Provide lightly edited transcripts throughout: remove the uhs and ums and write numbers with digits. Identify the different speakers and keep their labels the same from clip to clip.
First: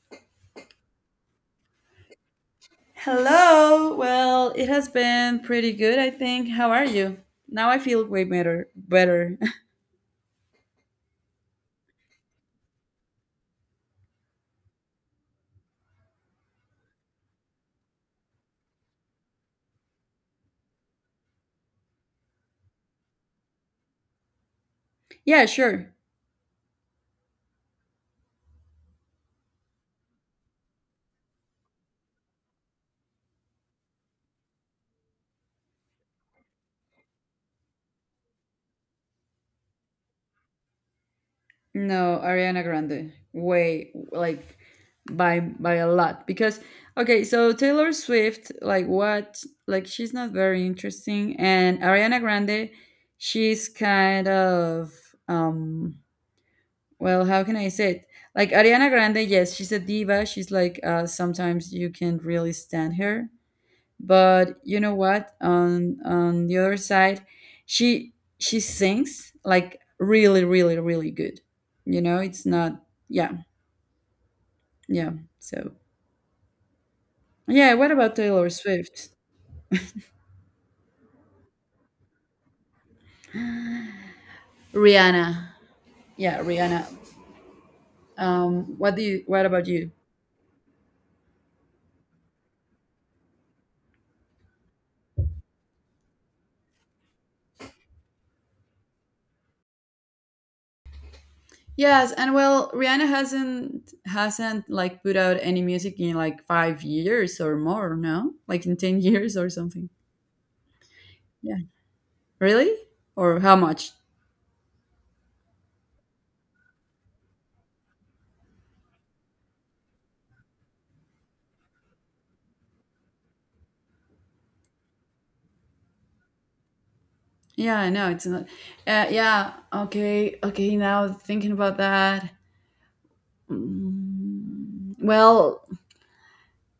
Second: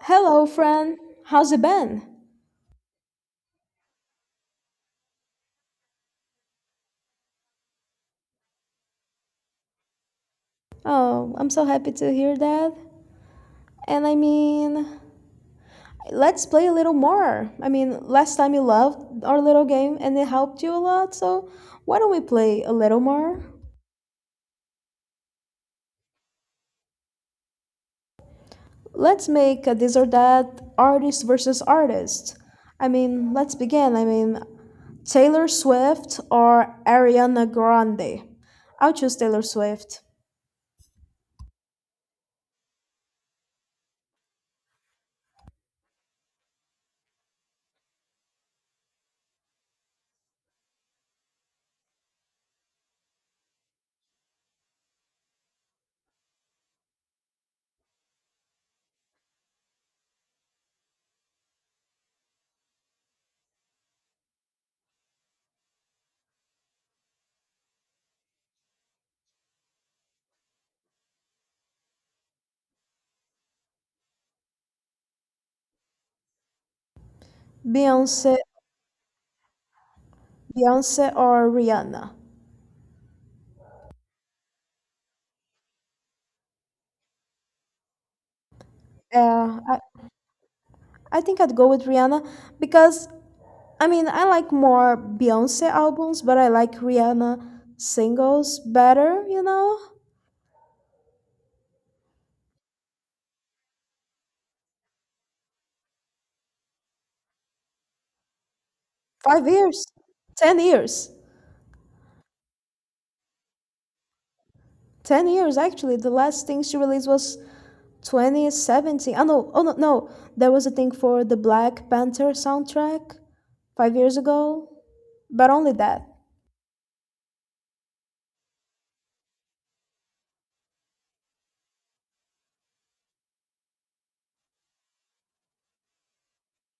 Speaker 1: Hello, friend. How's it been?
Speaker 2: Hello. Well, it has been pretty good, I think. How are you? Now I feel way better. Better.
Speaker 1: Oh, I'm so happy to hear that. And I mean, let's play a little more. I mean, last time you loved our little game and it helped you a lot, so why don't we play a little more?
Speaker 2: Yeah, sure.
Speaker 1: Let's make a this or that artist versus artist. I mean, let's begin. I mean, Taylor Swift or Ariana Grande? I'll choose Taylor Swift.
Speaker 2: No, Ariana Grande. Way like by a lot because okay, so Taylor Swift like what? Like she's not very interesting, and Ariana Grande she's kind of um well, how can I say it? Like Ariana Grande, yes, she's a diva. She's like sometimes you can really stand her, but you know what, on the other side she sings like really, really, really good. You know, it's not. Yeah. Yeah. So, yeah, what about
Speaker 1: Beyonce,
Speaker 2: Taylor Swift?
Speaker 1: Beyonce or Rihanna?
Speaker 2: Rihanna. Yeah, Rihanna. What
Speaker 1: Uh,
Speaker 2: about
Speaker 1: I,
Speaker 2: you?
Speaker 1: I think I'd go with Rihanna because I mean I like more Beyonce albums, but I like Rihanna singles better, you know?
Speaker 2: Yes, and well, Rihanna hasn't like put out any music in like 5 years or more, no? Like in 10 years
Speaker 1: Five
Speaker 2: or
Speaker 1: years.
Speaker 2: something.
Speaker 1: 10 years.
Speaker 2: Yeah. Really? Or how much?
Speaker 1: 10 years actually. The last thing she released was 2017. Oh no, oh no no. There was a thing for the Black Panther soundtrack 5 years ago. But only that.
Speaker 2: Yeah, I know it's not. Yeah, okay, okay. Now thinking about that, well,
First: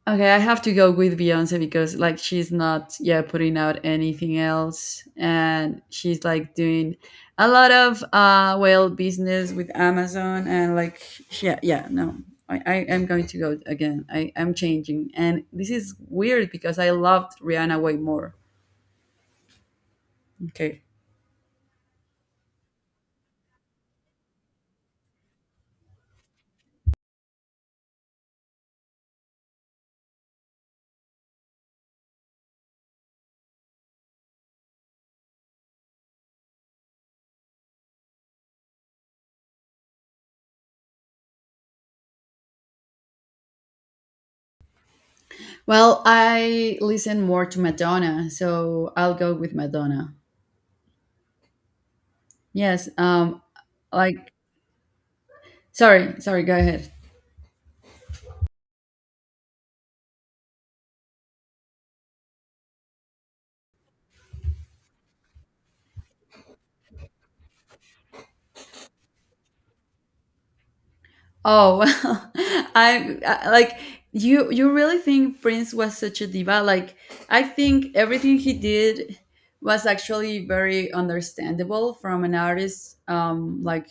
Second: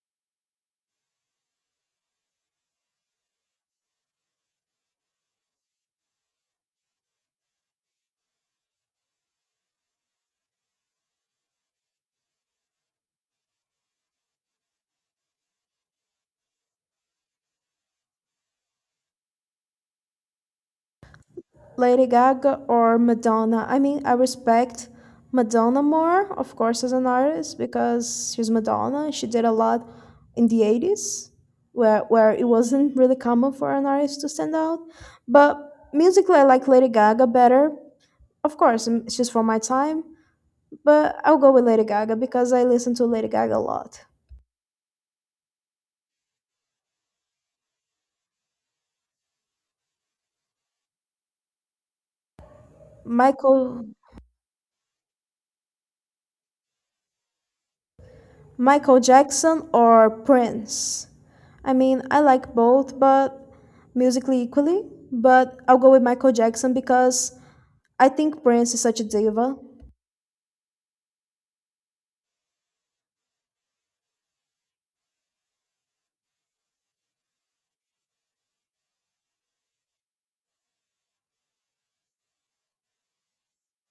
Speaker 2: okay, I have to go with Beyonce because like she's not, yeah, putting out anything else, and she's like doing a lot of well, business with Amazon, and like she, yeah, yeah, no. I am going to go again. I'm changing. And this is weird because I loved Rihanna way more. Okay.
Speaker 1: Lady Gaga or Madonna. I mean, I respect Madonna more, of course, as an artist because she's Madonna. She did a lot in the 80s where it wasn't really common for an artist to stand out. But musically, I like Lady Gaga better. Of course, she's from my time, but I'll go with Lady Gaga because I listen to Lady Gaga a lot.
Speaker 2: Well, I listen more to Madonna, so I'll go with Madonna. Yes,
Speaker 1: Michael.
Speaker 2: like Sorry, sorry, go ahead.
Speaker 1: Michael Jackson or Prince? I mean, I like both, but musically equally. But I'll go with Michael Jackson because I think Prince is such a diva.
Speaker 2: Oh, well, I like you really think Prince was such a diva? Like I think everything he did was actually very understandable from an artist, like,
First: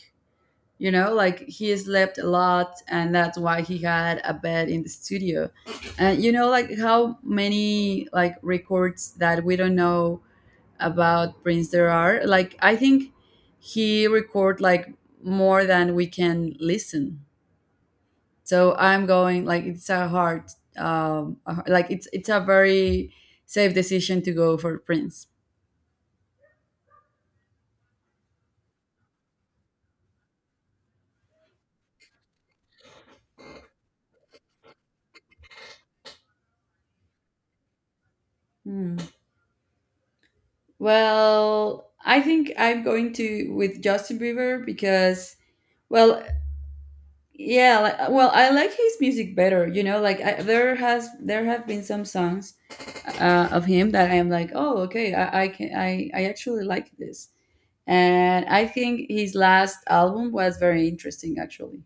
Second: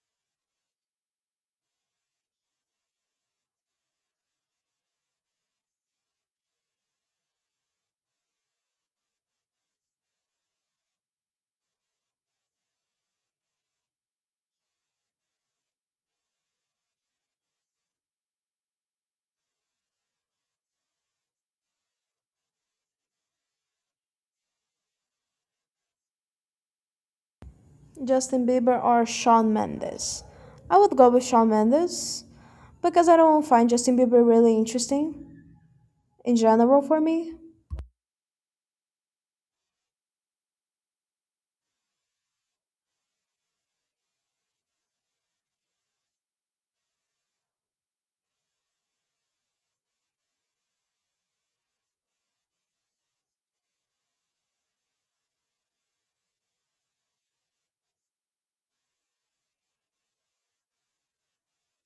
Speaker 2: you know, like he slept a lot, and that's why he had a bed in the studio. And you know, like how many like records that we don't know about Prince there are. Like I think he record like more than we can listen. So I'm going, like, it's a like it's a very safe decision to go for Prince.
Speaker 1: Justin Bieber or Shawn Mendes? I would go with Shawn Mendes because I don't find Justin Bieber really interesting in general for me.
Speaker 2: Hmm. Well, I think I'm going to with Justin Bieber because, well, yeah, like, well, I like his music better. You know, like there have been some songs of him that I am like, oh, okay, I can I actually like this, and I think his last album was very interesting actually.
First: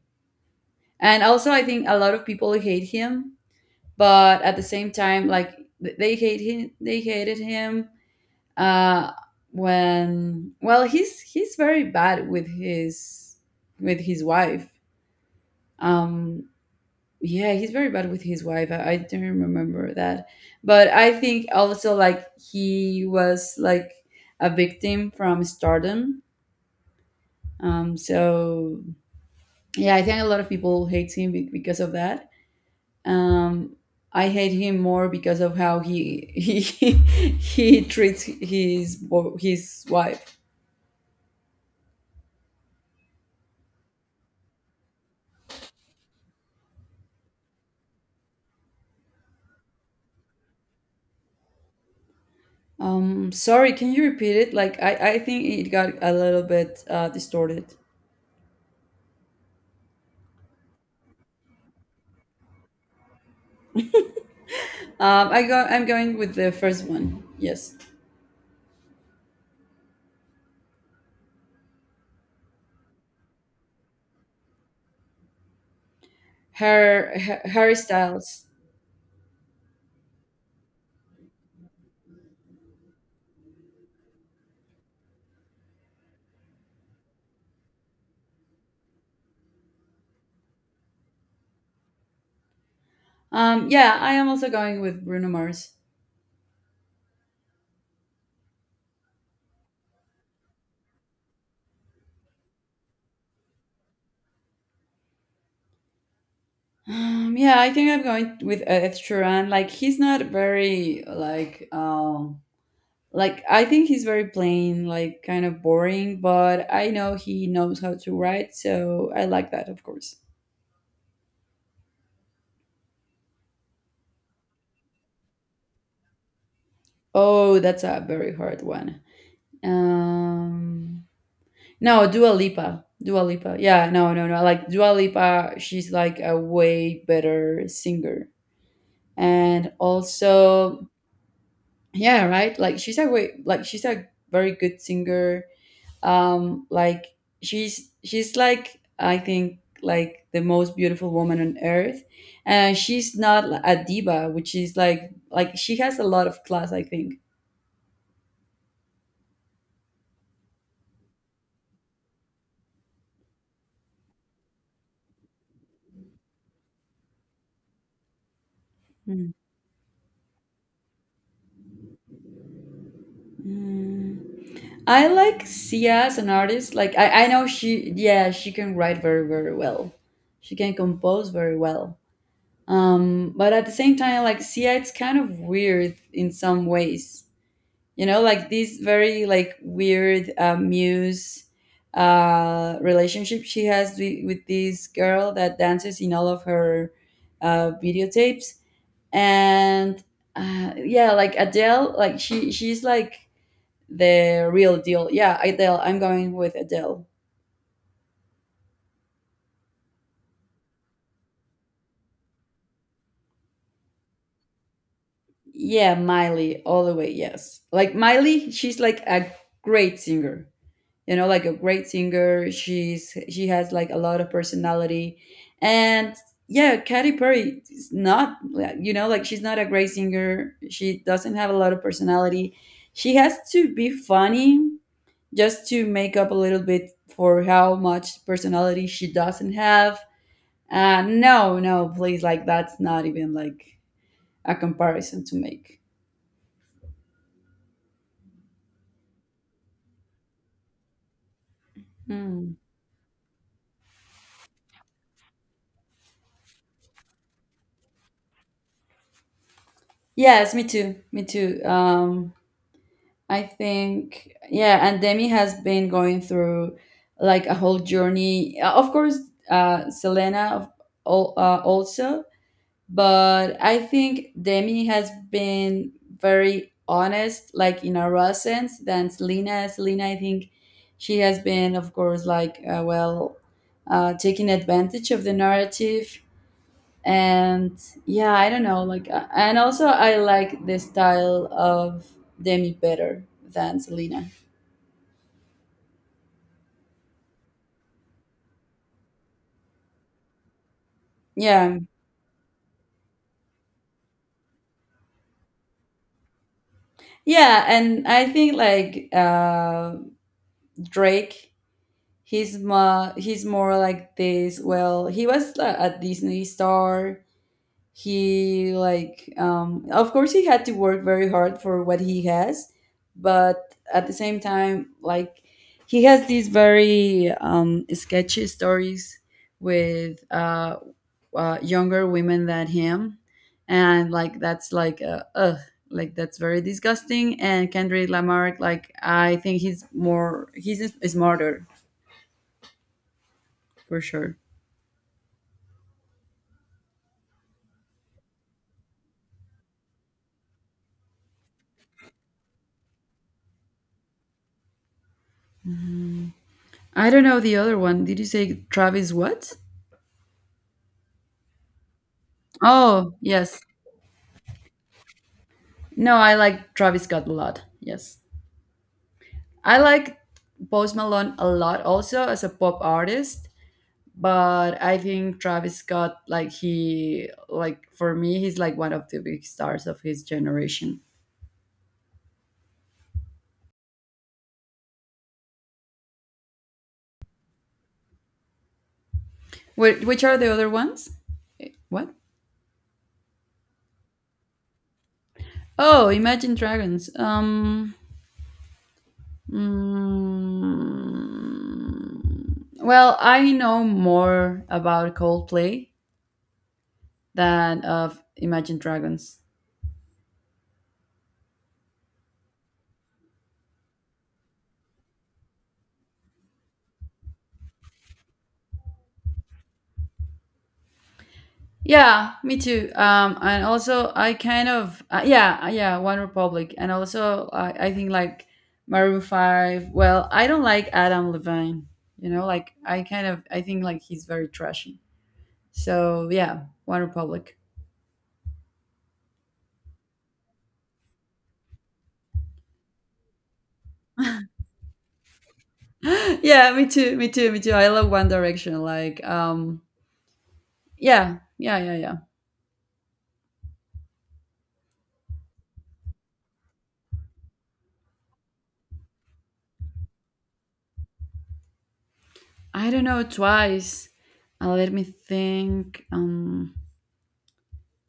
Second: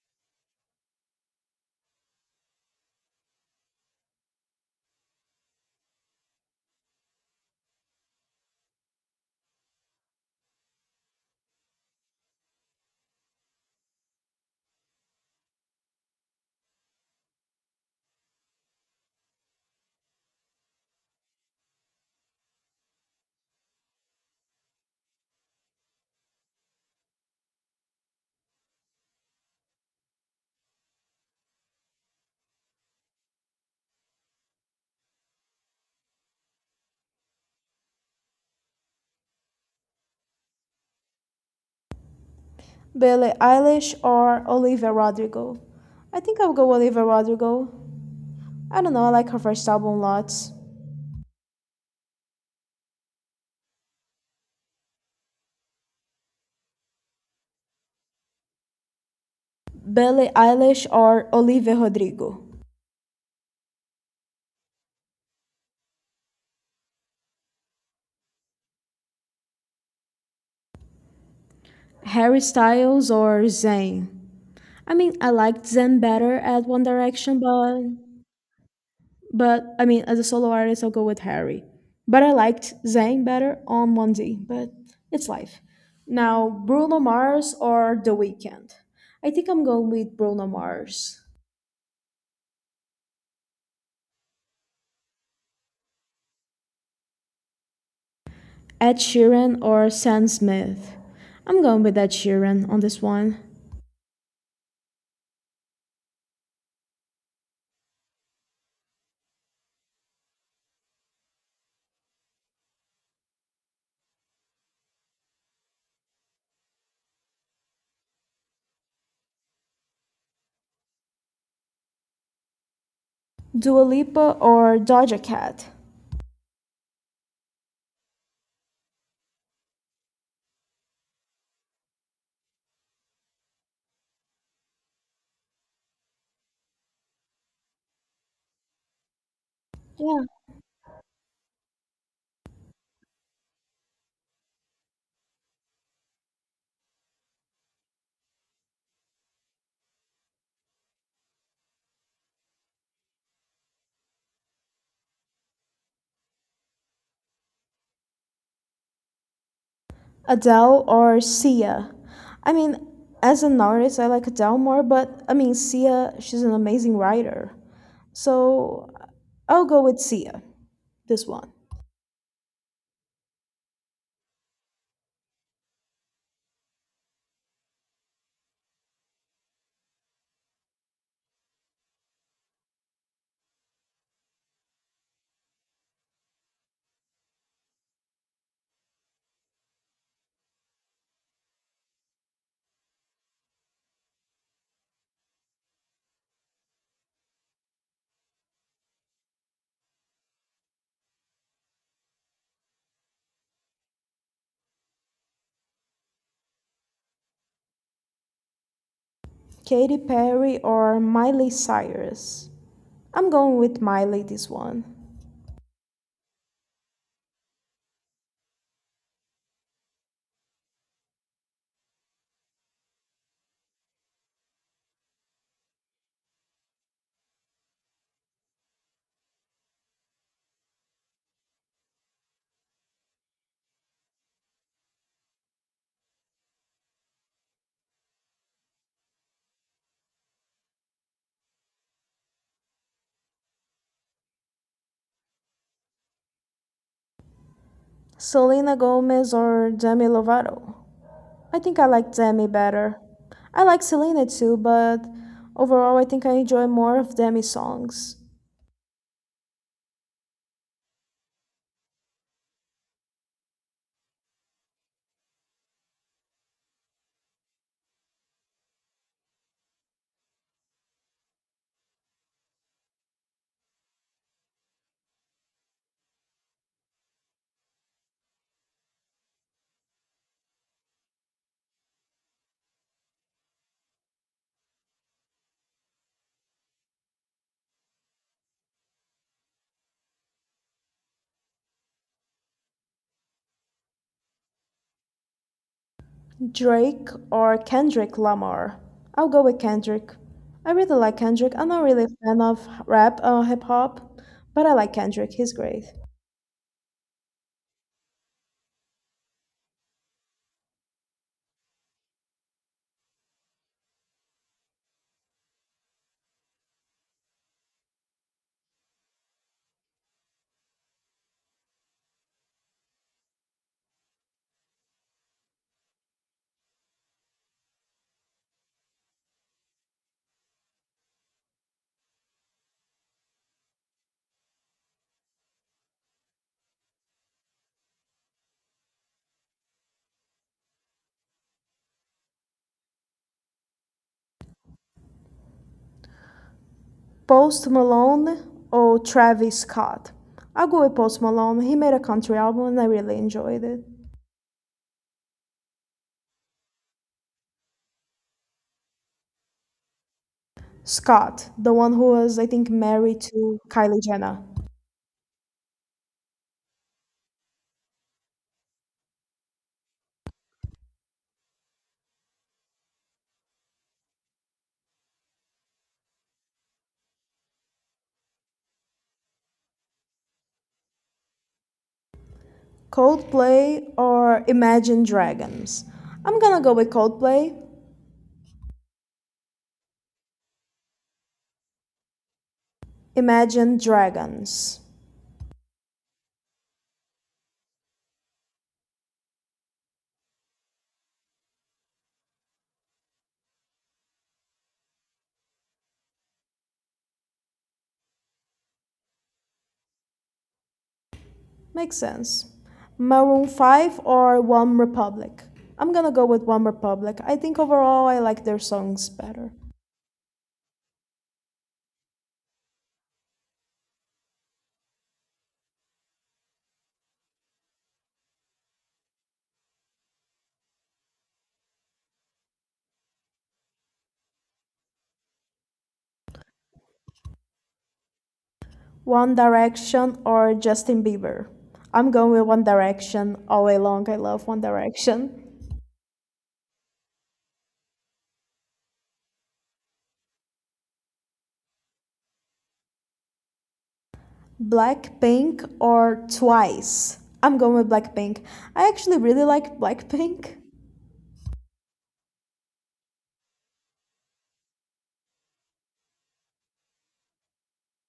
Speaker 2: And also, I think a lot of people hate him, but at the same time, like they hate him, they hated him, uh, when, well, he's very bad with his wife. Um, Yeah, he's very bad with his wife. I don't remember that. But I think also like he was like a victim from stardom. So yeah, I think a lot of people hate him because of that. Um, I hate him more because of how he he treats his his wife.
Speaker 1: Billie Eilish or Olivia Rodrigo? I think I'll go Olivia Rodrigo. I don't know, I like her first album lots.
Speaker 2: Sorry, can you repeat it? Like I think it got a little bit distorted.
Speaker 1: Billie Eilish or Olivia Rodrigo?
Speaker 2: I'm going with the first one. Yes.
Speaker 1: Harry Styles or Zayn? I mean, I liked Zayn better at One
Speaker 2: her,
Speaker 1: Direction,
Speaker 2: her Harry Styles.
Speaker 1: but I mean, as a solo artist, I'll go with Harry. But I liked Zayn better on One D. But it's life. Now, Bruno Mars or The Weeknd? I think I'm going with Bruno Mars.
Speaker 2: Yeah, I am also going with Bruno Mars.
Speaker 1: Ed Sheeran or Sam Smith? I'm going with Ed Sheeran on this one.
Speaker 2: Yeah, I think I'm going with Ed Sheeran. Like he's not very like, like I think he's very plain, like kind of boring, but I know he knows how to write, so I like that, of course.
Speaker 1: Dua Lipa or Doja Cat?
Speaker 2: Oh, that's a very hard one. Um, no, Dua Lipa. Dua Lipa. Yeah, no, no, no. Like Dua Lipa, she's like a way better singer. And
Speaker 1: Yeah,
Speaker 2: also, yeah, right, like she's a very good singer, like she's like, I think, like the most beautiful woman on earth, and she's not a diva, which is like she has a lot of class, I think.
Speaker 1: Adele or Sia? I mean, as an artist, I like Adele more, but I mean, Sia, she's an amazing writer. So
Speaker 2: Mm.
Speaker 1: I'll go with Sia, this one.
Speaker 2: Mm. I like Sia as an artist. Like I know she, yeah, she can write very, very well. She can compose very well. But at the same time, like, see, it's kind of weird in some ways, you know, like this very like weird muse relationship she has with this girl that dances in all of her videotapes, and yeah, like Adele, like she's like the real deal. Yeah, Adele. I'm going with Adele.
Speaker 1: Katy Perry or Miley Cyrus? I'm going with Miley this one.
Speaker 2: Yeah, Miley all the way. Yes, like Miley, she's like a great singer. You know, like a great singer. She has like a lot of personality. And yeah, Katy Perry is not you know, like she's not a great singer, she doesn't have a lot of personality. She has to be funny just to make up a little bit for how much personality she doesn't have. No, no, please, like that's not even like a comparison to make.
Speaker 1: Selena Gomez or Demi Lovato? I think I like Demi
Speaker 2: Hmm.
Speaker 1: better. I like Selena too, but overall, I think I enjoy more of Demi's songs.
Speaker 2: Yes, me too, me too. I think, yeah, and Demi has been going through like a whole journey. Of course, uh, Selena of- also, but I think Demi has been very honest, like in a raw sense, than Selena. Selena, I think, she has been, of course, like, well, taking advantage of the narrative. And yeah, I don't know, like, and also I like the style of Demi better than Selena.
Speaker 1: Drake or Kendrick Lamar? I'll go with Kendrick. I really like Kendrick. I'm
Speaker 2: Yeah.
Speaker 1: not really a fan of rap or hip hop, but I like Kendrick. He's great.
Speaker 2: Yeah, and I think, like, Drake, he's more like this, well, he was, a Disney star. He like, of course, he had to work very hard for what he has, but at the same time, like, he has these very, sketchy stories with, younger women than him, and like that's like, ugh, like that's very disgusting. And Kendrick Lamar, like I think he's more, he's smarter, for sure.
Speaker 1: Post Malone or Travis Scott? I'll go with Post Malone. He made a country album and I really enjoyed it.
Speaker 2: I don't know the other one. Did you say Travis what?
Speaker 1: Scott, the one who was, I think,
Speaker 2: Oh,
Speaker 1: married
Speaker 2: yes.
Speaker 1: to Kylie Jenner.
Speaker 2: No, I like Travis Scott a lot. Yes. I like Post Malone a lot also as a pop artist, but I think Travis Scott, like he like for me, he's like one of the big stars of his generation.
Speaker 1: Coldplay or Imagine Dragons? I'm gonna go with Coldplay.
Speaker 2: Which are the other ones? Eh, what?
Speaker 1: Imagine Dragons.
Speaker 2: Oh, Imagine Dragons. Mm, Well, I know more about Coldplay than of Imagine Dragons.
Speaker 1: Makes sense. Maroon 5 or One Republic? I'm gonna go with One Republic. I think overall I like their songs better.
Speaker 2: Yeah, me too. And also I kind of yeah, One Republic, and also I think like Maroon Five. Well, I don't like Adam Levine. You know, like I kind of, I think like he's very trashy. So yeah, One Republic.
Speaker 1: One Direction or Justin Bieber? I'm going with One Direction all way long. I love One Direction.
Speaker 2: Yeah, me too, me too, me too. I love One Direction. Like, yeah, yeah, yeah, yeah.
Speaker 1: Blackpink or Twice? I'm going with Blackpink. I actually really like Blackpink.
Speaker 2: I don't know. Twice. Let me think.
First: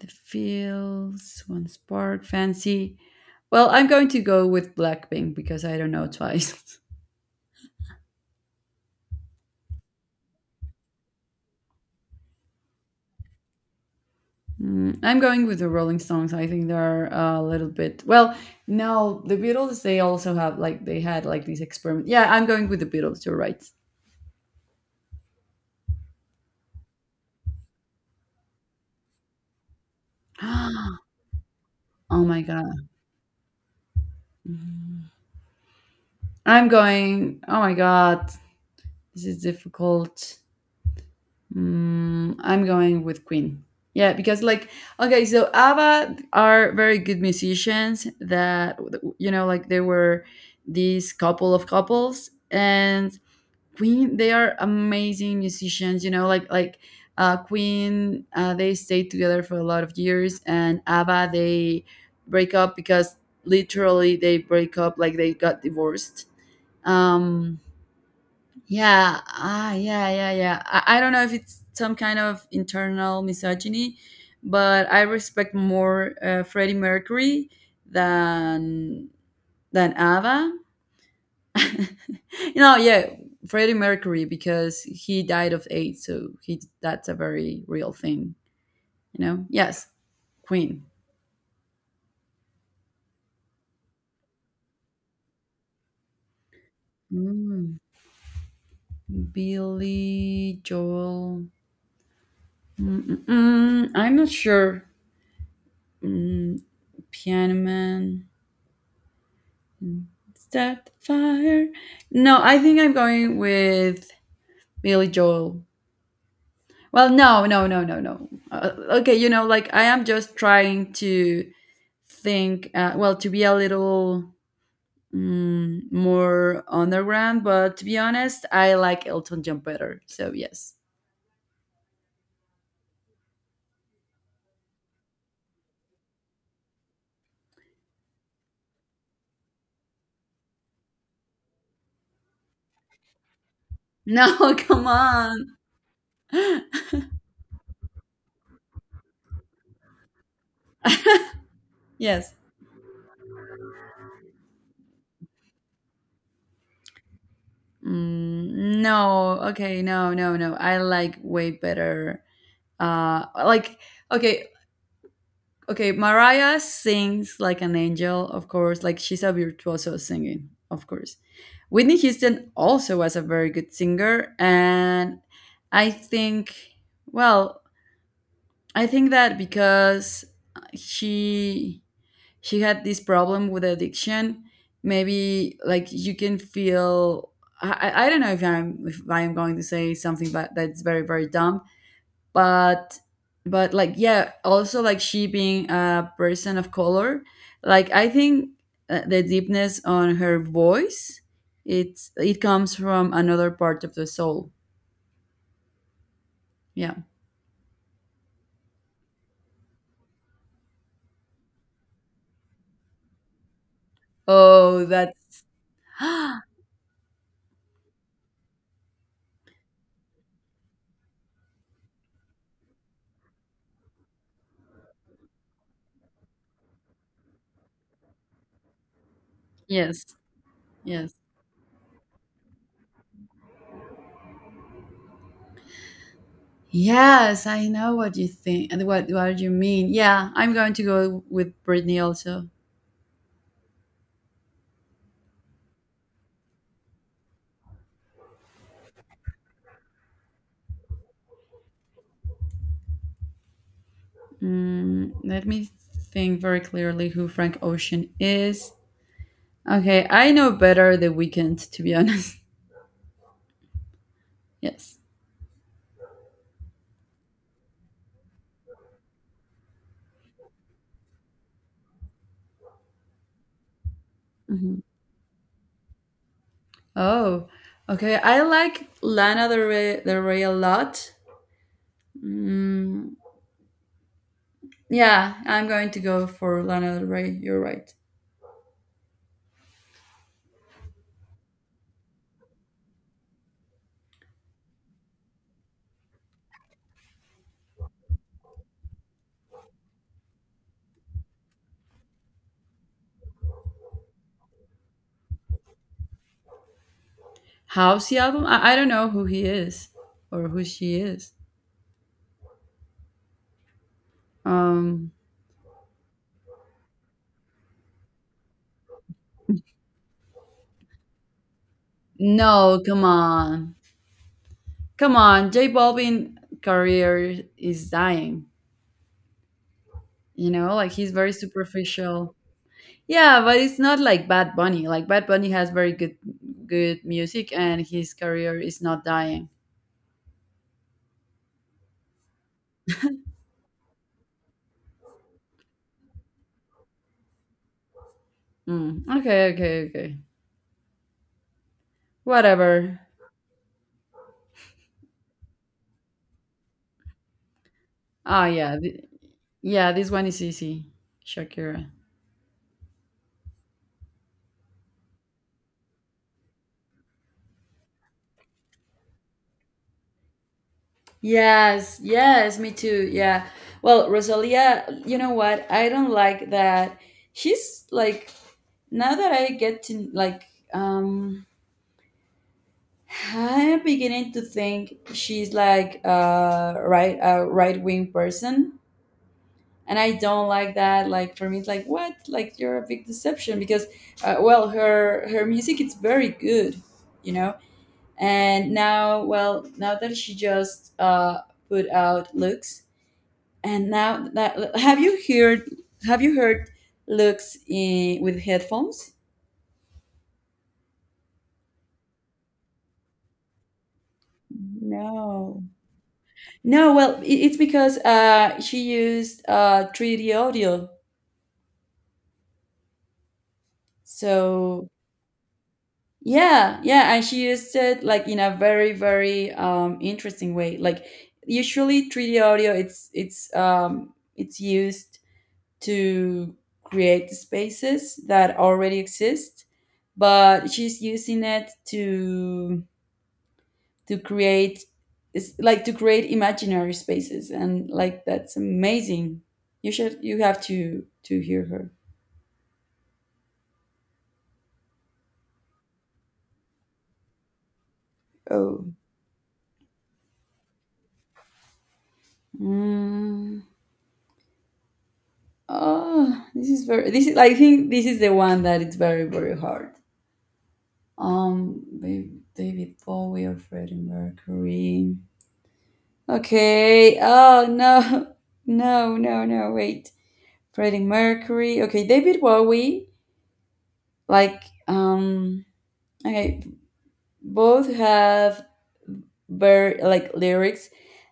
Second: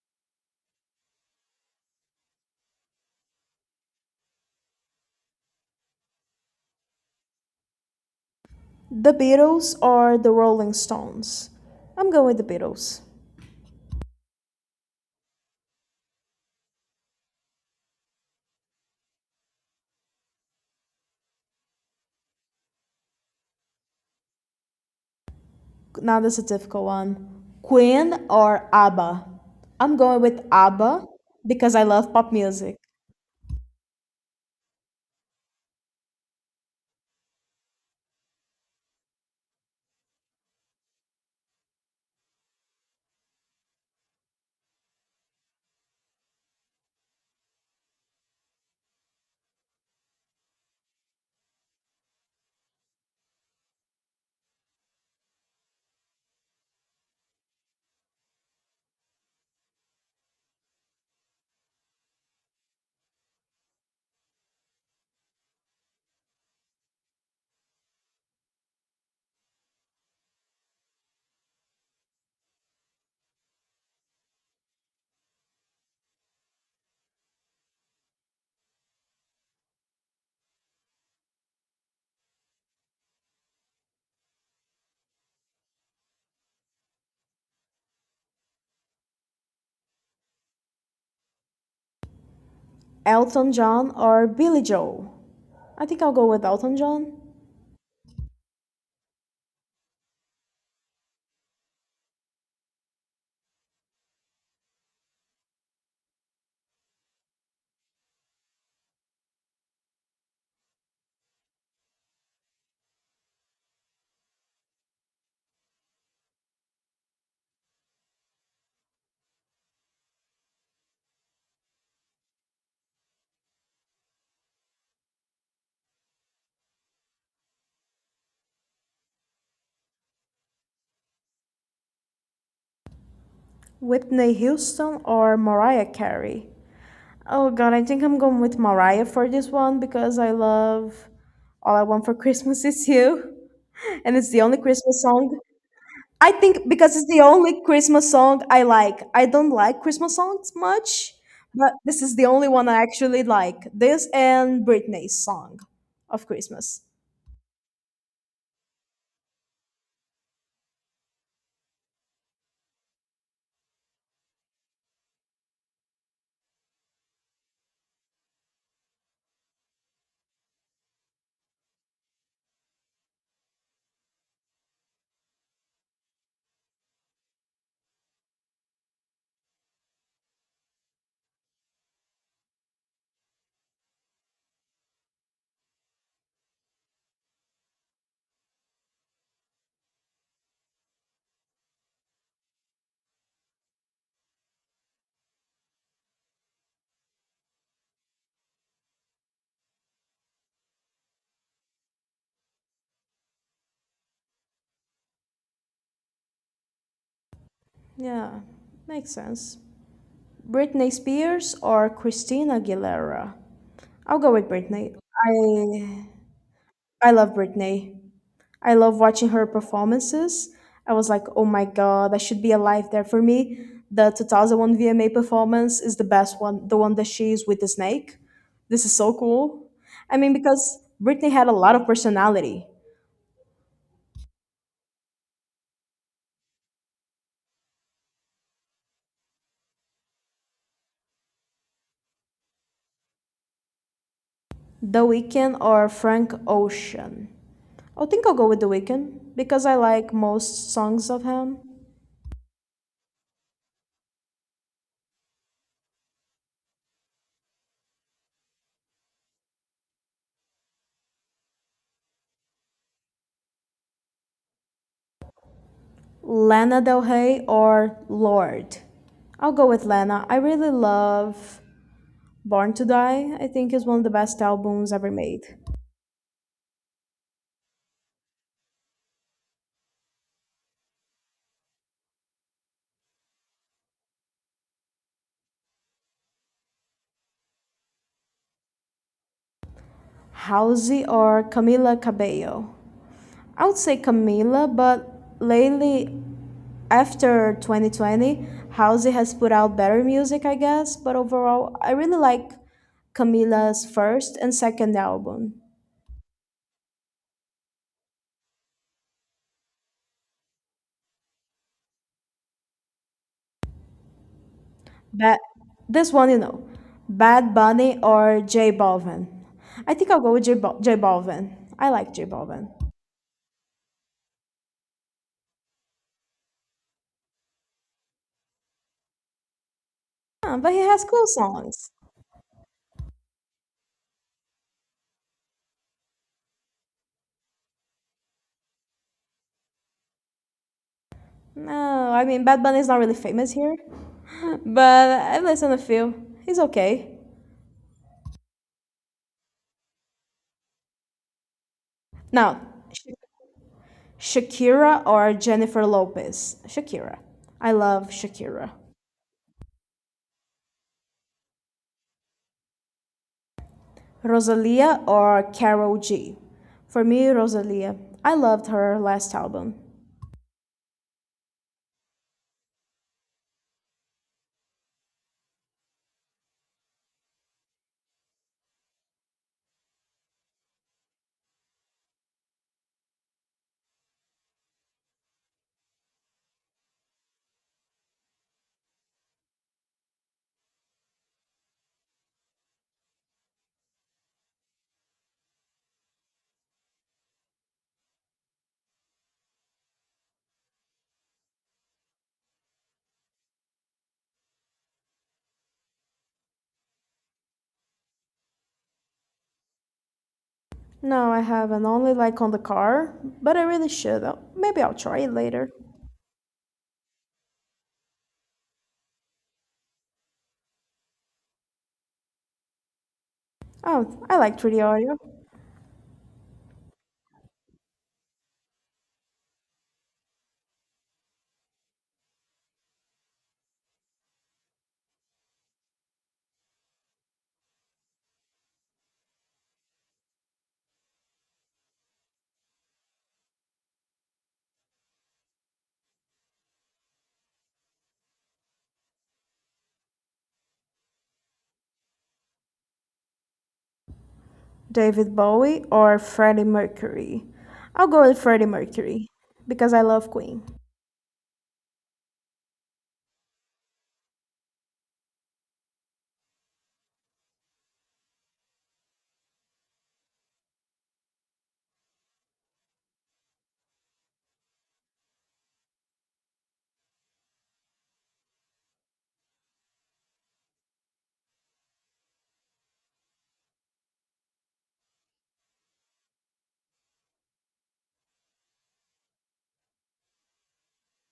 Speaker 2: The feels, one, spark, fancy. Well, I'm going to go with Blackpink because I don't know Twice.
Speaker 1: The Beatles or the Rolling Stones? I'm going with the Beatles.
Speaker 2: Mm, I'm going with the Rolling Stones. I think they're a little bit, well. No, the Beatles. They also have like they had like these experiments. Yeah, I'm going with the Beatles. You're right.
Speaker 1: Now this is a difficult one. Queen or ABBA? I'm going with
Speaker 2: Oh
Speaker 1: ABBA because I love pop
Speaker 2: my
Speaker 1: music.
Speaker 2: god, I'm going. Oh my god, this is difficult. Mm, I'm going with Queen. Yeah, because like okay, so ABBA are very good musicians that, you know, like they were these couple of couples. And Queen, they are amazing musicians, you know, like Queen, they stayed together for a lot of years, and ABBA, they break up because literally they break up, like they got divorced. Um yeah, ah, yeah, yeah, yeah. I don't know if it's some kind of internal misogyny, but I respect more Freddie Mercury than ABBA. You know, yeah, Freddie Mercury, because he died of AIDS, so he that's a very real thing, you know. Yes, Queen.
Speaker 1: Elton John or Billy Joel? I think I'll go with Elton John.
Speaker 2: Mm, Billy Joel. Mm-mm-mm. I'm not sure. Mm, Piano Man. Start the Fire. No, I think I'm going with Billy Joel. Well, no, no, no, no, no. Okay, you know, like I am just trying to think, well, to be a little, more underground, but to be honest, I like Elton John better. So, yes.
Speaker 1: Whitney Houston or Mariah Carey? Oh god, I think I'm going with Mariah for this one because I love All I Want for Christmas Is You. And it's the
Speaker 2: No,
Speaker 1: only
Speaker 2: come
Speaker 1: Christmas song
Speaker 2: on.
Speaker 1: I think because it's the only Christmas song I like. I don't like Christmas songs much, but this is the
Speaker 2: Yes.
Speaker 1: only one I actually like. This and Britney's song of Christmas.
Speaker 2: Mm, no, okay, no, no, no. I like way better. Like, okay, okay, Mariah sings like an angel, of course. Like she's a virtuoso singing, of course. Whitney Houston also was a very good singer, and I think, well, I think that because she she had this problem with addiction, maybe like you can feel. I don't know if I'm going to say something that that's very, very dumb, but like, yeah, also like she being a person of color, like I think, the deepness on her voice, it comes from another part of the soul. Yeah.
Speaker 1: Yeah, makes sense. Britney Spears or Christina Aguilera? I'll go with
Speaker 2: oh
Speaker 1: Britney.
Speaker 2: that's
Speaker 1: I I love Britney. I love watching her performances. I was like, oh my god, I should be alive there. For me, the 2001 VMA performance is the best one, the one that she is with the snake. This is so cool.
Speaker 2: yes.
Speaker 1: I mean, because
Speaker 2: Yes,
Speaker 1: Britney had a lot of personality.
Speaker 2: yes, I know what you think and what you mean. Yeah, I'm going to go with Britney also.
Speaker 1: The Weeknd or Frank Ocean? I think I'll go with The Weeknd because I like most songs of him.
Speaker 2: Mm, let me think very clearly who Frank Ocean is. Okay, I know better The weekend to be honest. Yes.
Speaker 1: Lana Del Rey or Lord? I'll go with Lana. I really love Born to Die, I think, is one of the best
Speaker 2: Mhm.
Speaker 1: albums ever made.
Speaker 2: Oh, okay. I like Lana Del Rey, Del Rey a lot. Yeah, I'm going to go for Lana Del Rey. You're right.
Speaker 1: Halsey or Camila Cabello? I would say Camila, but lately, after 2020, Halsey has put out better music, I guess. But overall, I really like Camila's first and second album.
Speaker 2: How's the album? I don't know who he is or who she is. Um,
Speaker 1: But this one, you know, Bad Bunny or J Balvin. I think I'll go with J Balvin. I like J Balvin.
Speaker 2: no, come on, come on. J Balvin career is dying.
Speaker 1: Ah, but he
Speaker 2: Like
Speaker 1: has
Speaker 2: he's
Speaker 1: cool
Speaker 2: very
Speaker 1: songs.
Speaker 2: superficial. Yeah, but it's not like Bad Bunny. Like Bad Bunny has very good music, and his career is not dying.
Speaker 1: No, I mean Bad Bunny is not really famous here, but I listen to a few. He's okay.
Speaker 2: Mm. Okay, okay, okay.
Speaker 1: Now,
Speaker 2: Whatever.
Speaker 1: Sha- Shakira or Jennifer Lopez? Shakira. I love
Speaker 2: Ah,
Speaker 1: Shakira.
Speaker 2: yeah. Yeah, this one is easy. Shakira.
Speaker 1: Rosalia or Carol G? For me, Rosalia. I loved her last album.
Speaker 2: Yes, yes, me too. Yeah. Well, Rosalia, you know what? I don't like that. She's like, now that I get to like, um I'm beginning to think she's like a right wing person, and I don't like that. Like for me, it's like what? Like you're a big deception because, well, her music it's very good, you know. And now, well, now that she just put out looks, and now that have you heard looks in with headphones?
Speaker 1: No, I haven't. Only like on the car, but I really should. Maybe I'll try it
Speaker 2: No,
Speaker 1: later.
Speaker 2: no. Well, it's because she used 3D audio,
Speaker 1: Oh, I like 3D
Speaker 2: so
Speaker 1: audio.
Speaker 2: yeah, yeah, and she used it like in a very, very interesting way. Like usually 3D audio it's used to create spaces that already exist, but she's using it to create, it's like to create imaginary spaces, and like that's amazing. You have to hear her.
Speaker 1: David Bowie or Freddie Mercury? I'll go with Freddie
Speaker 2: Oh.
Speaker 1: Mercury because I love Queen.
Speaker 2: Mm. Oh, this is very. This is. I think this is the one that it's very very hard. Um, Ba- David Bowie or Freddie Mercury. Okay. Oh no, no, no, no. Wait, Freddie Mercury. Okay, David Bowie. Like um. Okay, both have very like lyrics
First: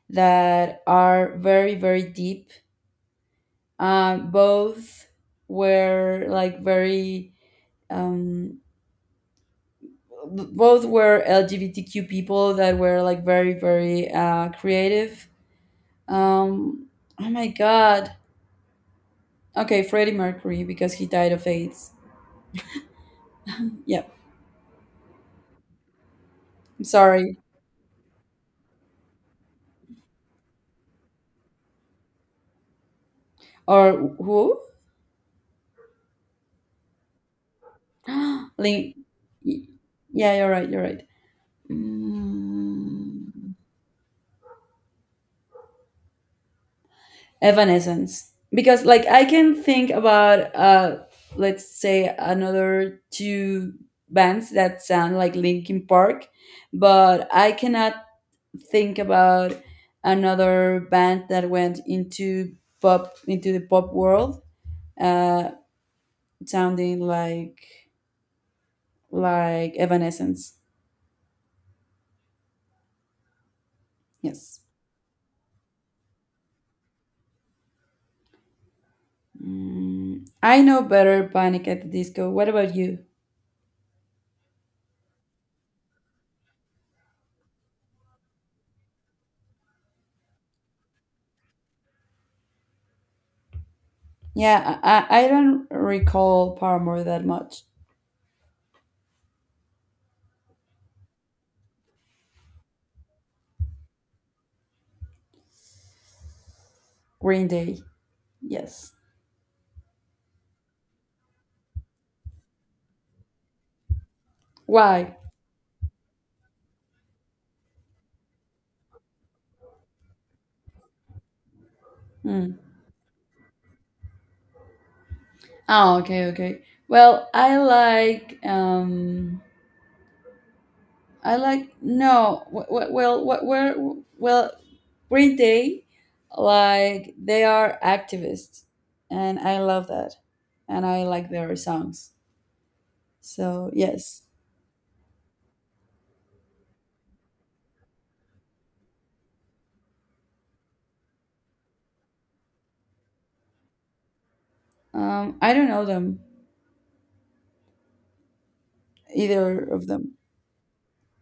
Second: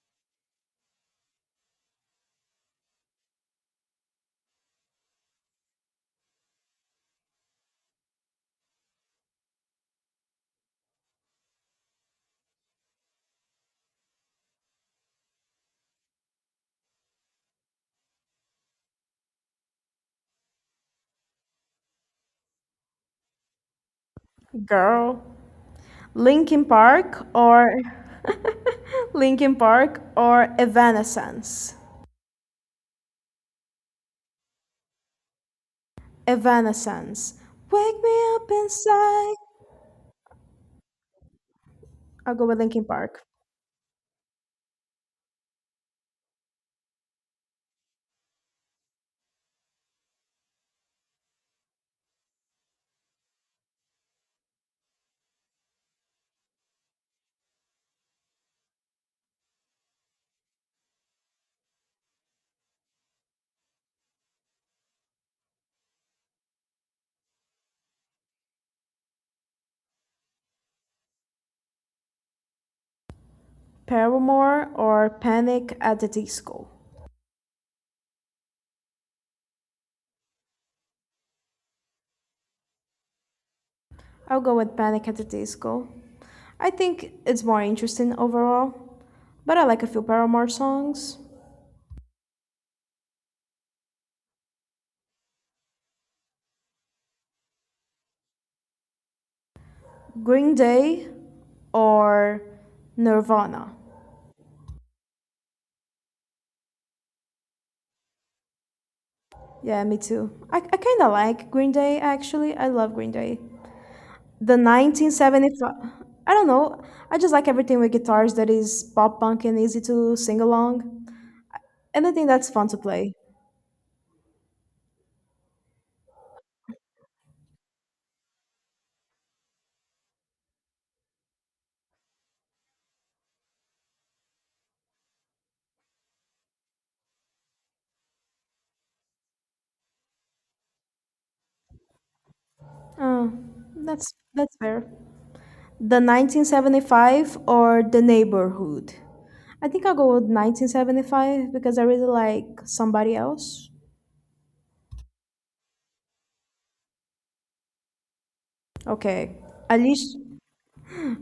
Speaker 2: that are very very deep. Uh, both were like very um both were LGBTQ people that were like very, very creative. Um, oh my God. Okay, Freddie Mercury because he died of AIDS. Yeah,
Speaker 1: Girl, Linkin
Speaker 2: I'm
Speaker 1: Park
Speaker 2: sorry.
Speaker 1: or Linkin Park or Evanescence?
Speaker 2: Or who?
Speaker 1: Evanescence. Wake me up
Speaker 2: Link.
Speaker 1: inside.
Speaker 2: Yeah, you're right. You're right.
Speaker 1: I'll go with Linkin Park.
Speaker 2: Mm, Evanescence. Because like I can think about let's say another two bands that sound like Linkin Park, but I cannot think about another band that went into the pop world, uh, sounding like Evanescence. Yes.
Speaker 1: Paramore or Panic at the Disco?
Speaker 2: I know better Panic at the Disco. What about you?
Speaker 1: I'll go with Panic at the Disco. I think it's more interesting overall, but I like a few Paramore songs.
Speaker 2: Yeah, I don't recall Paramore that much.
Speaker 1: Green Day or Nirvana?
Speaker 2: Green Day, yes.
Speaker 1: Yeah, me too. I kind of like Green Day, actually. I love Green Day. The
Speaker 2: Why?
Speaker 1: 1975, I don't know. I just like everything with guitars that is pop punk and easy to sing along. Anything that's
Speaker 2: Hmm.
Speaker 1: fun to play.
Speaker 2: Oh, okay, okay. Well, I like no. Well, Green Day, like they are activists, and I love that, and I like their songs. So
Speaker 1: That's
Speaker 2: yes,
Speaker 1: that's fair. The 1975 or The Neighborhood. I think I'll go with 1975 because I really like somebody else.
Speaker 2: I don't know them
Speaker 1: Okay.
Speaker 2: either of them.
Speaker 1: Alicia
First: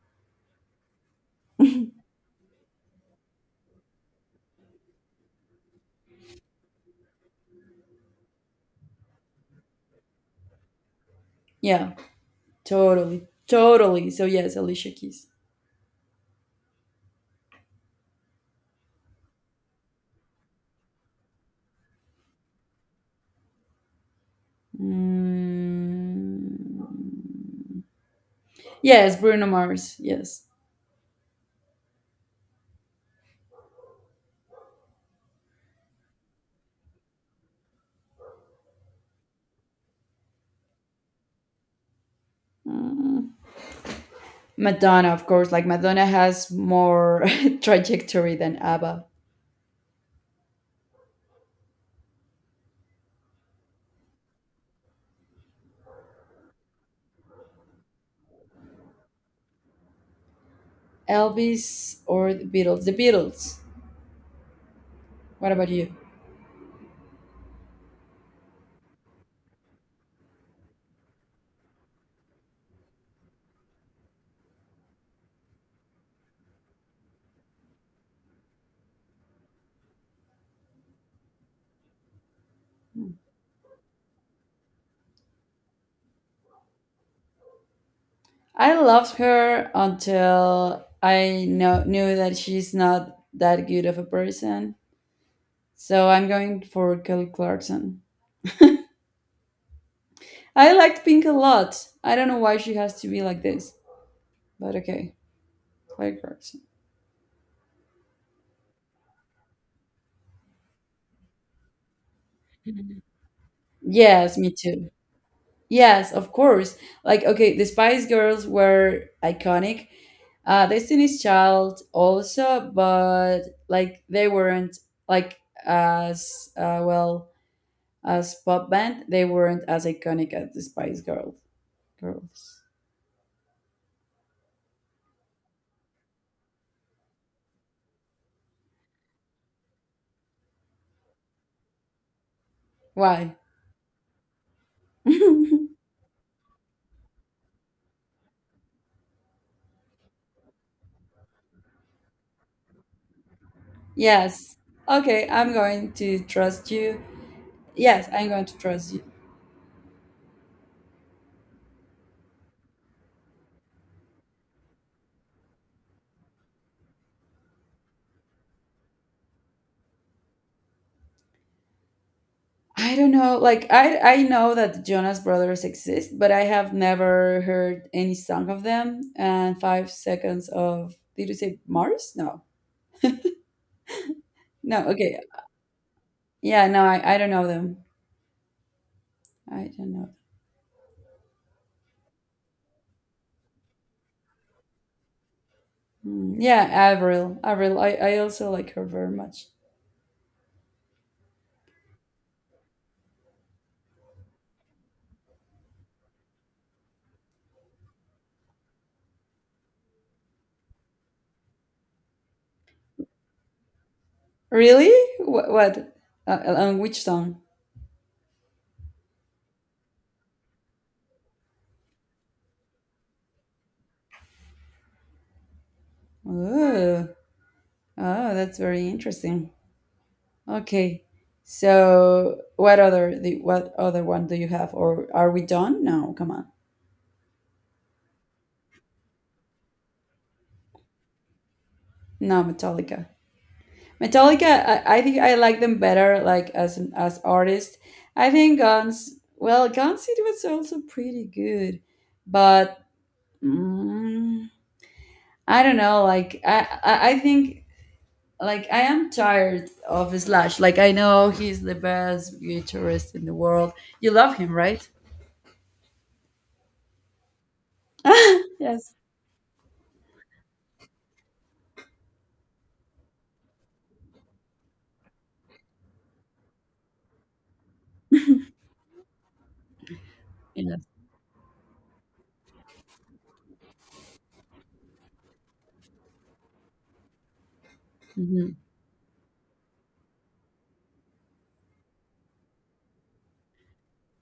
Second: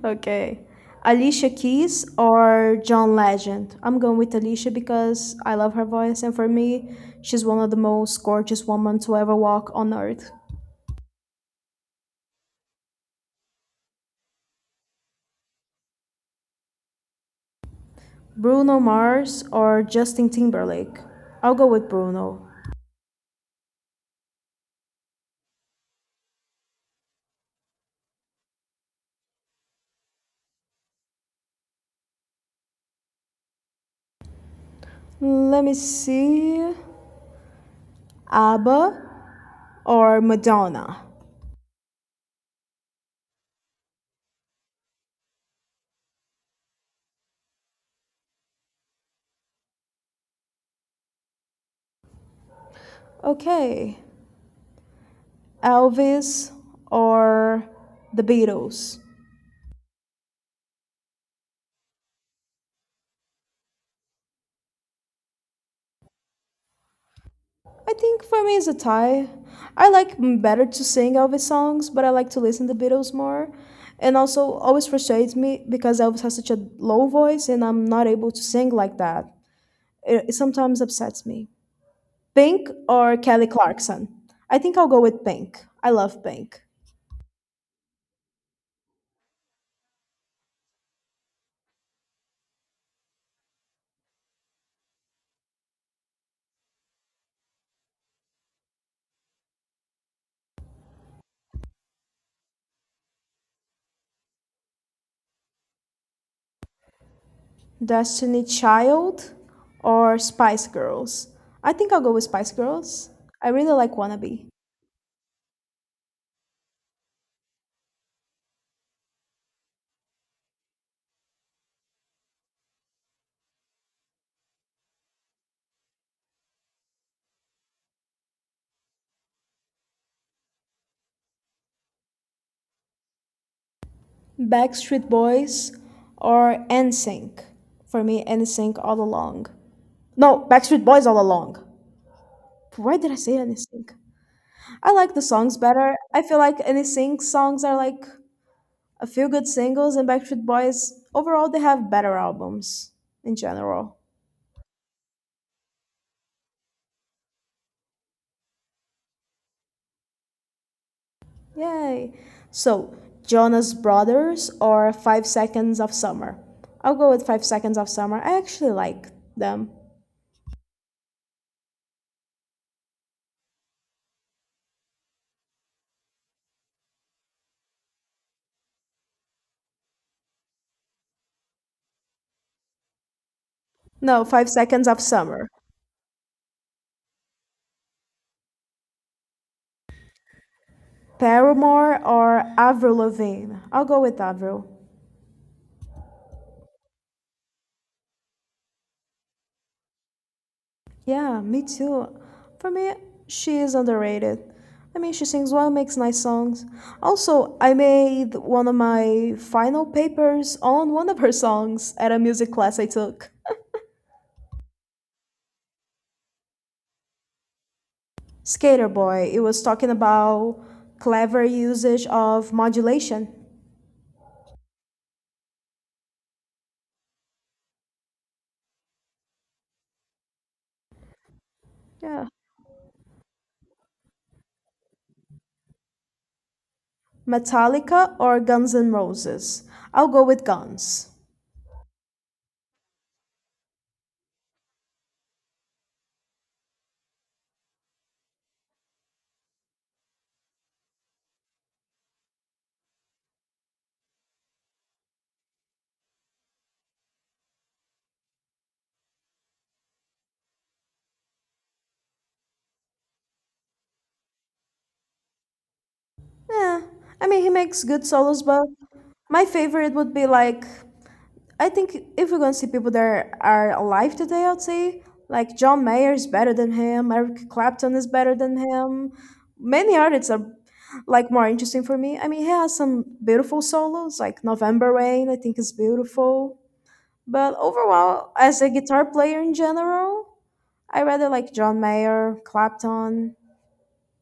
Speaker 1: Okay. Alicia Keys or John Legend? I'm going with Alicia because I love her voice, and for me, she's one of the most gorgeous women to ever walk on earth.
Speaker 2: Yeah, totally, totally. So yes, Alicia Keys.
Speaker 1: Bruno Mars or Justin Timberlake? I'll go with Bruno.
Speaker 2: Mm. Yes, Bruno Mars. Yes,
Speaker 1: Let me see. ABBA or Madonna?
Speaker 2: Madonna, of course. Like Madonna has more trajectory than ABBA.
Speaker 1: Okay. Elvis or the Beatles?
Speaker 2: Elvis or the Beatles? The Beatles. What about you?
Speaker 1: I think for me it's a tie. I like better to sing Elvis songs, but I like to listen to Beatles more. And also, always frustrates me because Elvis has such a low voice and I'm not able to sing like that. It sometimes upsets me. Pink or Kelly Clarkson? I think I'll go with Pink. I love Pink.
Speaker 2: I loved her until I knew that she's not that good of a person. So I'm going for Kelly Clarkson. I liked Pink a lot. I don't know why she has to be like this, but okay, Kelly Clarkson.
Speaker 1: Destiny Child or Spice Girls? I think I'll go with Spice Girls. I really like
Speaker 2: Yes,
Speaker 1: Wannabe.
Speaker 2: me too. Yes, of course. Like, okay, the Spice Girls were iconic. Destiny's Child also, but like they weren't like as well as pop band. They weren't as iconic as the Spice Girls. Girls.
Speaker 1: Backstreet Boys or NSYNC. For me, NSYNC all along. No, Backstreet Boys all along. Why did I
Speaker 2: Why?
Speaker 1: say NSYNC? I like the songs better. I feel like NSYNC songs are like a few good singles, and Backstreet Boys overall they have better albums in general.
Speaker 2: Yes. Okay, I'm going to trust you. Yes, I'm going to trust you.
Speaker 1: Yay! So Jonas Brothers or Five Seconds of Summer. I'll go with Five Seconds of Summer. I actually like them.
Speaker 2: I don't know. Like I know that the Jonas Brothers exist, but I have never heard any song of them. And 5 Seconds of, did you say Mars? No,
Speaker 1: No, Five
Speaker 2: no.
Speaker 1: Seconds of
Speaker 2: Okay,
Speaker 1: Summer.
Speaker 2: yeah. No, I don't know them. I don't know.
Speaker 1: Paramore or Avril Lavigne? I'll go with Avril.
Speaker 2: Hmm. Yeah, Avril. Avril. I also like her very much.
Speaker 1: Yeah, me too. For me, she is underrated. I mean, she sings well, makes nice songs. Also, I made one of my final papers on one of her songs at a music class I took.
Speaker 2: Really? What? What? On which song?
Speaker 1: Skater Boy, it was talking about clever usage of modulation.
Speaker 2: Oh, oh, that's very interesting. Okay.
Speaker 1: Yeah.
Speaker 2: So, what other one do you have, or are we done? No, come on.
Speaker 1: Metallica or Guns N' Roses? I'll go with Guns.
Speaker 2: No, Metallica. Metallica, I think I like them better, like as artists. I think Guns. Well, Guns it was also pretty good, but mm, I don't know. Like I think like I am tired of Slash. Like I know he's the best guitarist in the world. You love him, right?
Speaker 1: Yeah, I mean, he makes good solos, but
Speaker 2: Yes.
Speaker 1: my favorite would be like, I think if we're gonna see people that are alive today, I'd say like John Mayer is better than him, Eric Clapton is better than him. Many artists are
Speaker 2: Yeah.
Speaker 1: like more interesting for me. I mean, he has some beautiful solos, like November Rain, I think is beautiful. But overall,
Speaker 2: Mm-hmm.
Speaker 1: as a guitar player in general, I rather like John Mayer, Clapton.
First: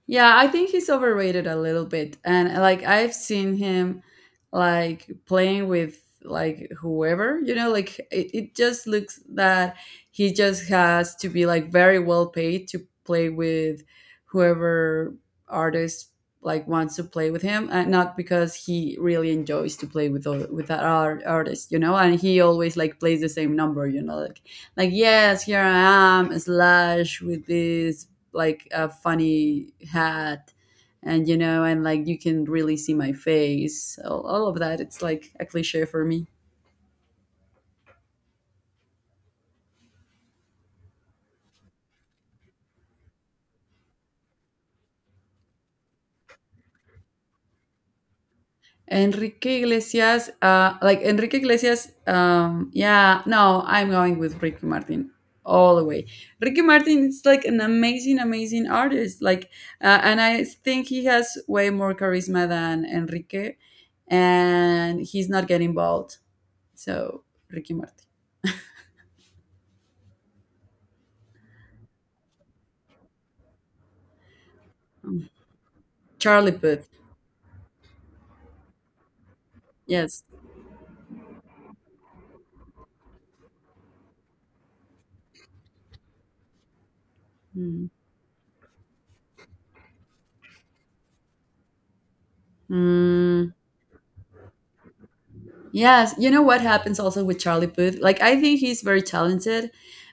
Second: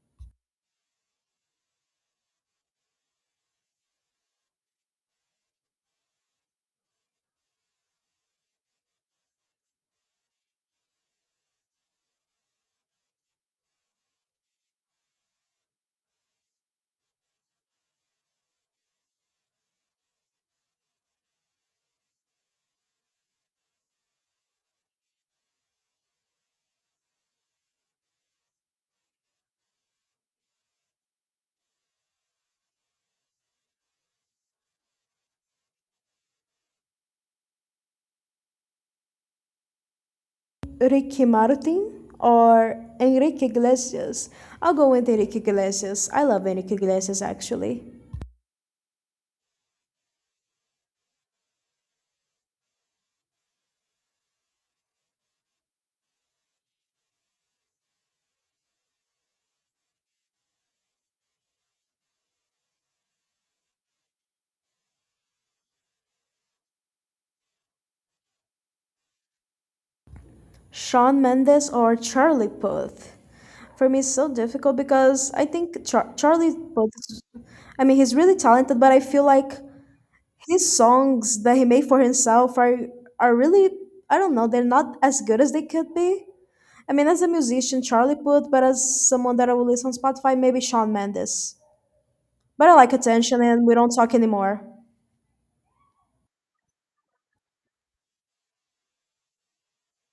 Speaker 2: Yeah, I think he's overrated a little bit. And like I've seen him like playing with like whoever, like it just looks that he just has to be like very well paid to play with whoever artist like wants to play with him, and not because he really enjoys to play with with that artist. And he always like plays the same number, like yes, here I am, Slash, with this, like, a funny hat, and like you can really see my face, all of that, it's like a cliche for me.
Speaker 1: Ricky Martin or Enrique Iglesias. I'll go with Enrique Iglesias. I love Enrique Iglesias actually.
Speaker 2: Enrique Iglesias, like Enrique Iglesias, yeah, no, I'm going with Ricky Martin all the way. Ricky Martin is like an amazing amazing artist. Like, and I think he has way more charisma than Enrique, and he's not getting bald, so Ricky Martin.
Speaker 1: Shawn Mendes or Charlie Puth. For me, it's so difficult because I think
Speaker 2: Charlie
Speaker 1: Charlie
Speaker 2: Puth,
Speaker 1: Puth, I mean, he's really talented, but I feel like
Speaker 2: yes.
Speaker 1: his songs that he made for himself are really, I don't know, they're not as good as they could be. I mean, as a musician,
Speaker 2: Hmm.
Speaker 1: Charlie Puth, but as someone that I will listen on Spotify, maybe Shawn Mendes. But I like attention
Speaker 2: Mm,
Speaker 1: and we don't talk anymore.
Speaker 2: yes, you know what happens also with Charlie Puth? Like, I think he's very talented,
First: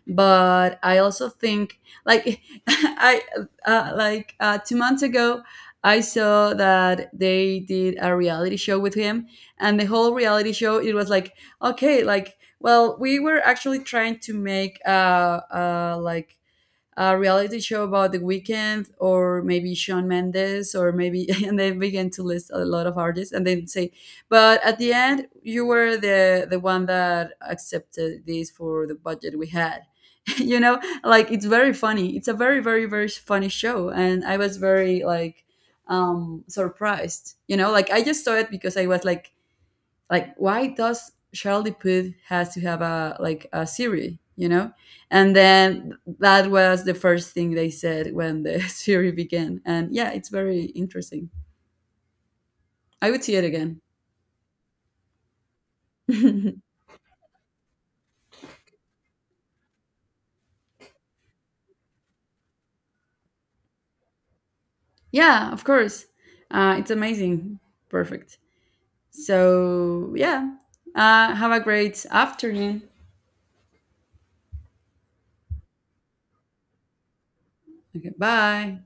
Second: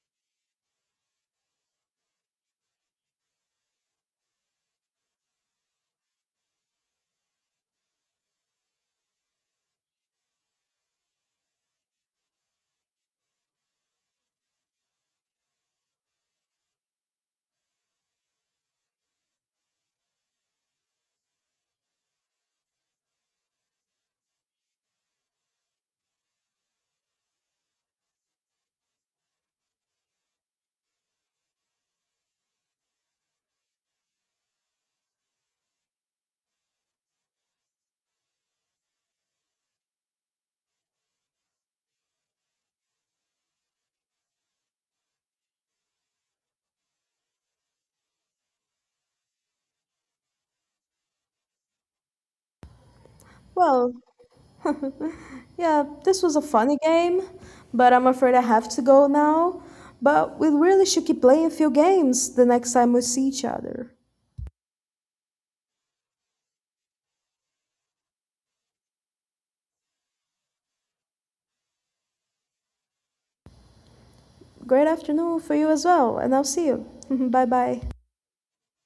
Speaker 2: but I also think, like, I like 2 months ago, I saw that they did a reality show with him, and the whole reality show it was like, okay, like, well, we were actually trying to make like a reality show about the Weekend or maybe Sean Mendes or maybe, and they began to list a lot of artists and then say, but at the end you were the one that accepted this for the budget we had. you know, like it's very funny. It's a very, very, very funny show. And I was very like surprised. Like I just saw it because I was like why does Charlie Puth has to have a like a Siri, you know? And then that was the first thing they said when the Siri began. And yeah, it's very interesting. I would see it again.
Speaker 1: Well, yeah, this was a funny game, but I'm afraid I have to go now. But we really should keep playing a few games the next time we see each other.
Speaker 2: Yeah, of course. It's amazing. Perfect. So yeah, have a great afternoon.
Speaker 1: Great afternoon for you as well, and I'll see you. bye bye.
Speaker 2: Okay, bye.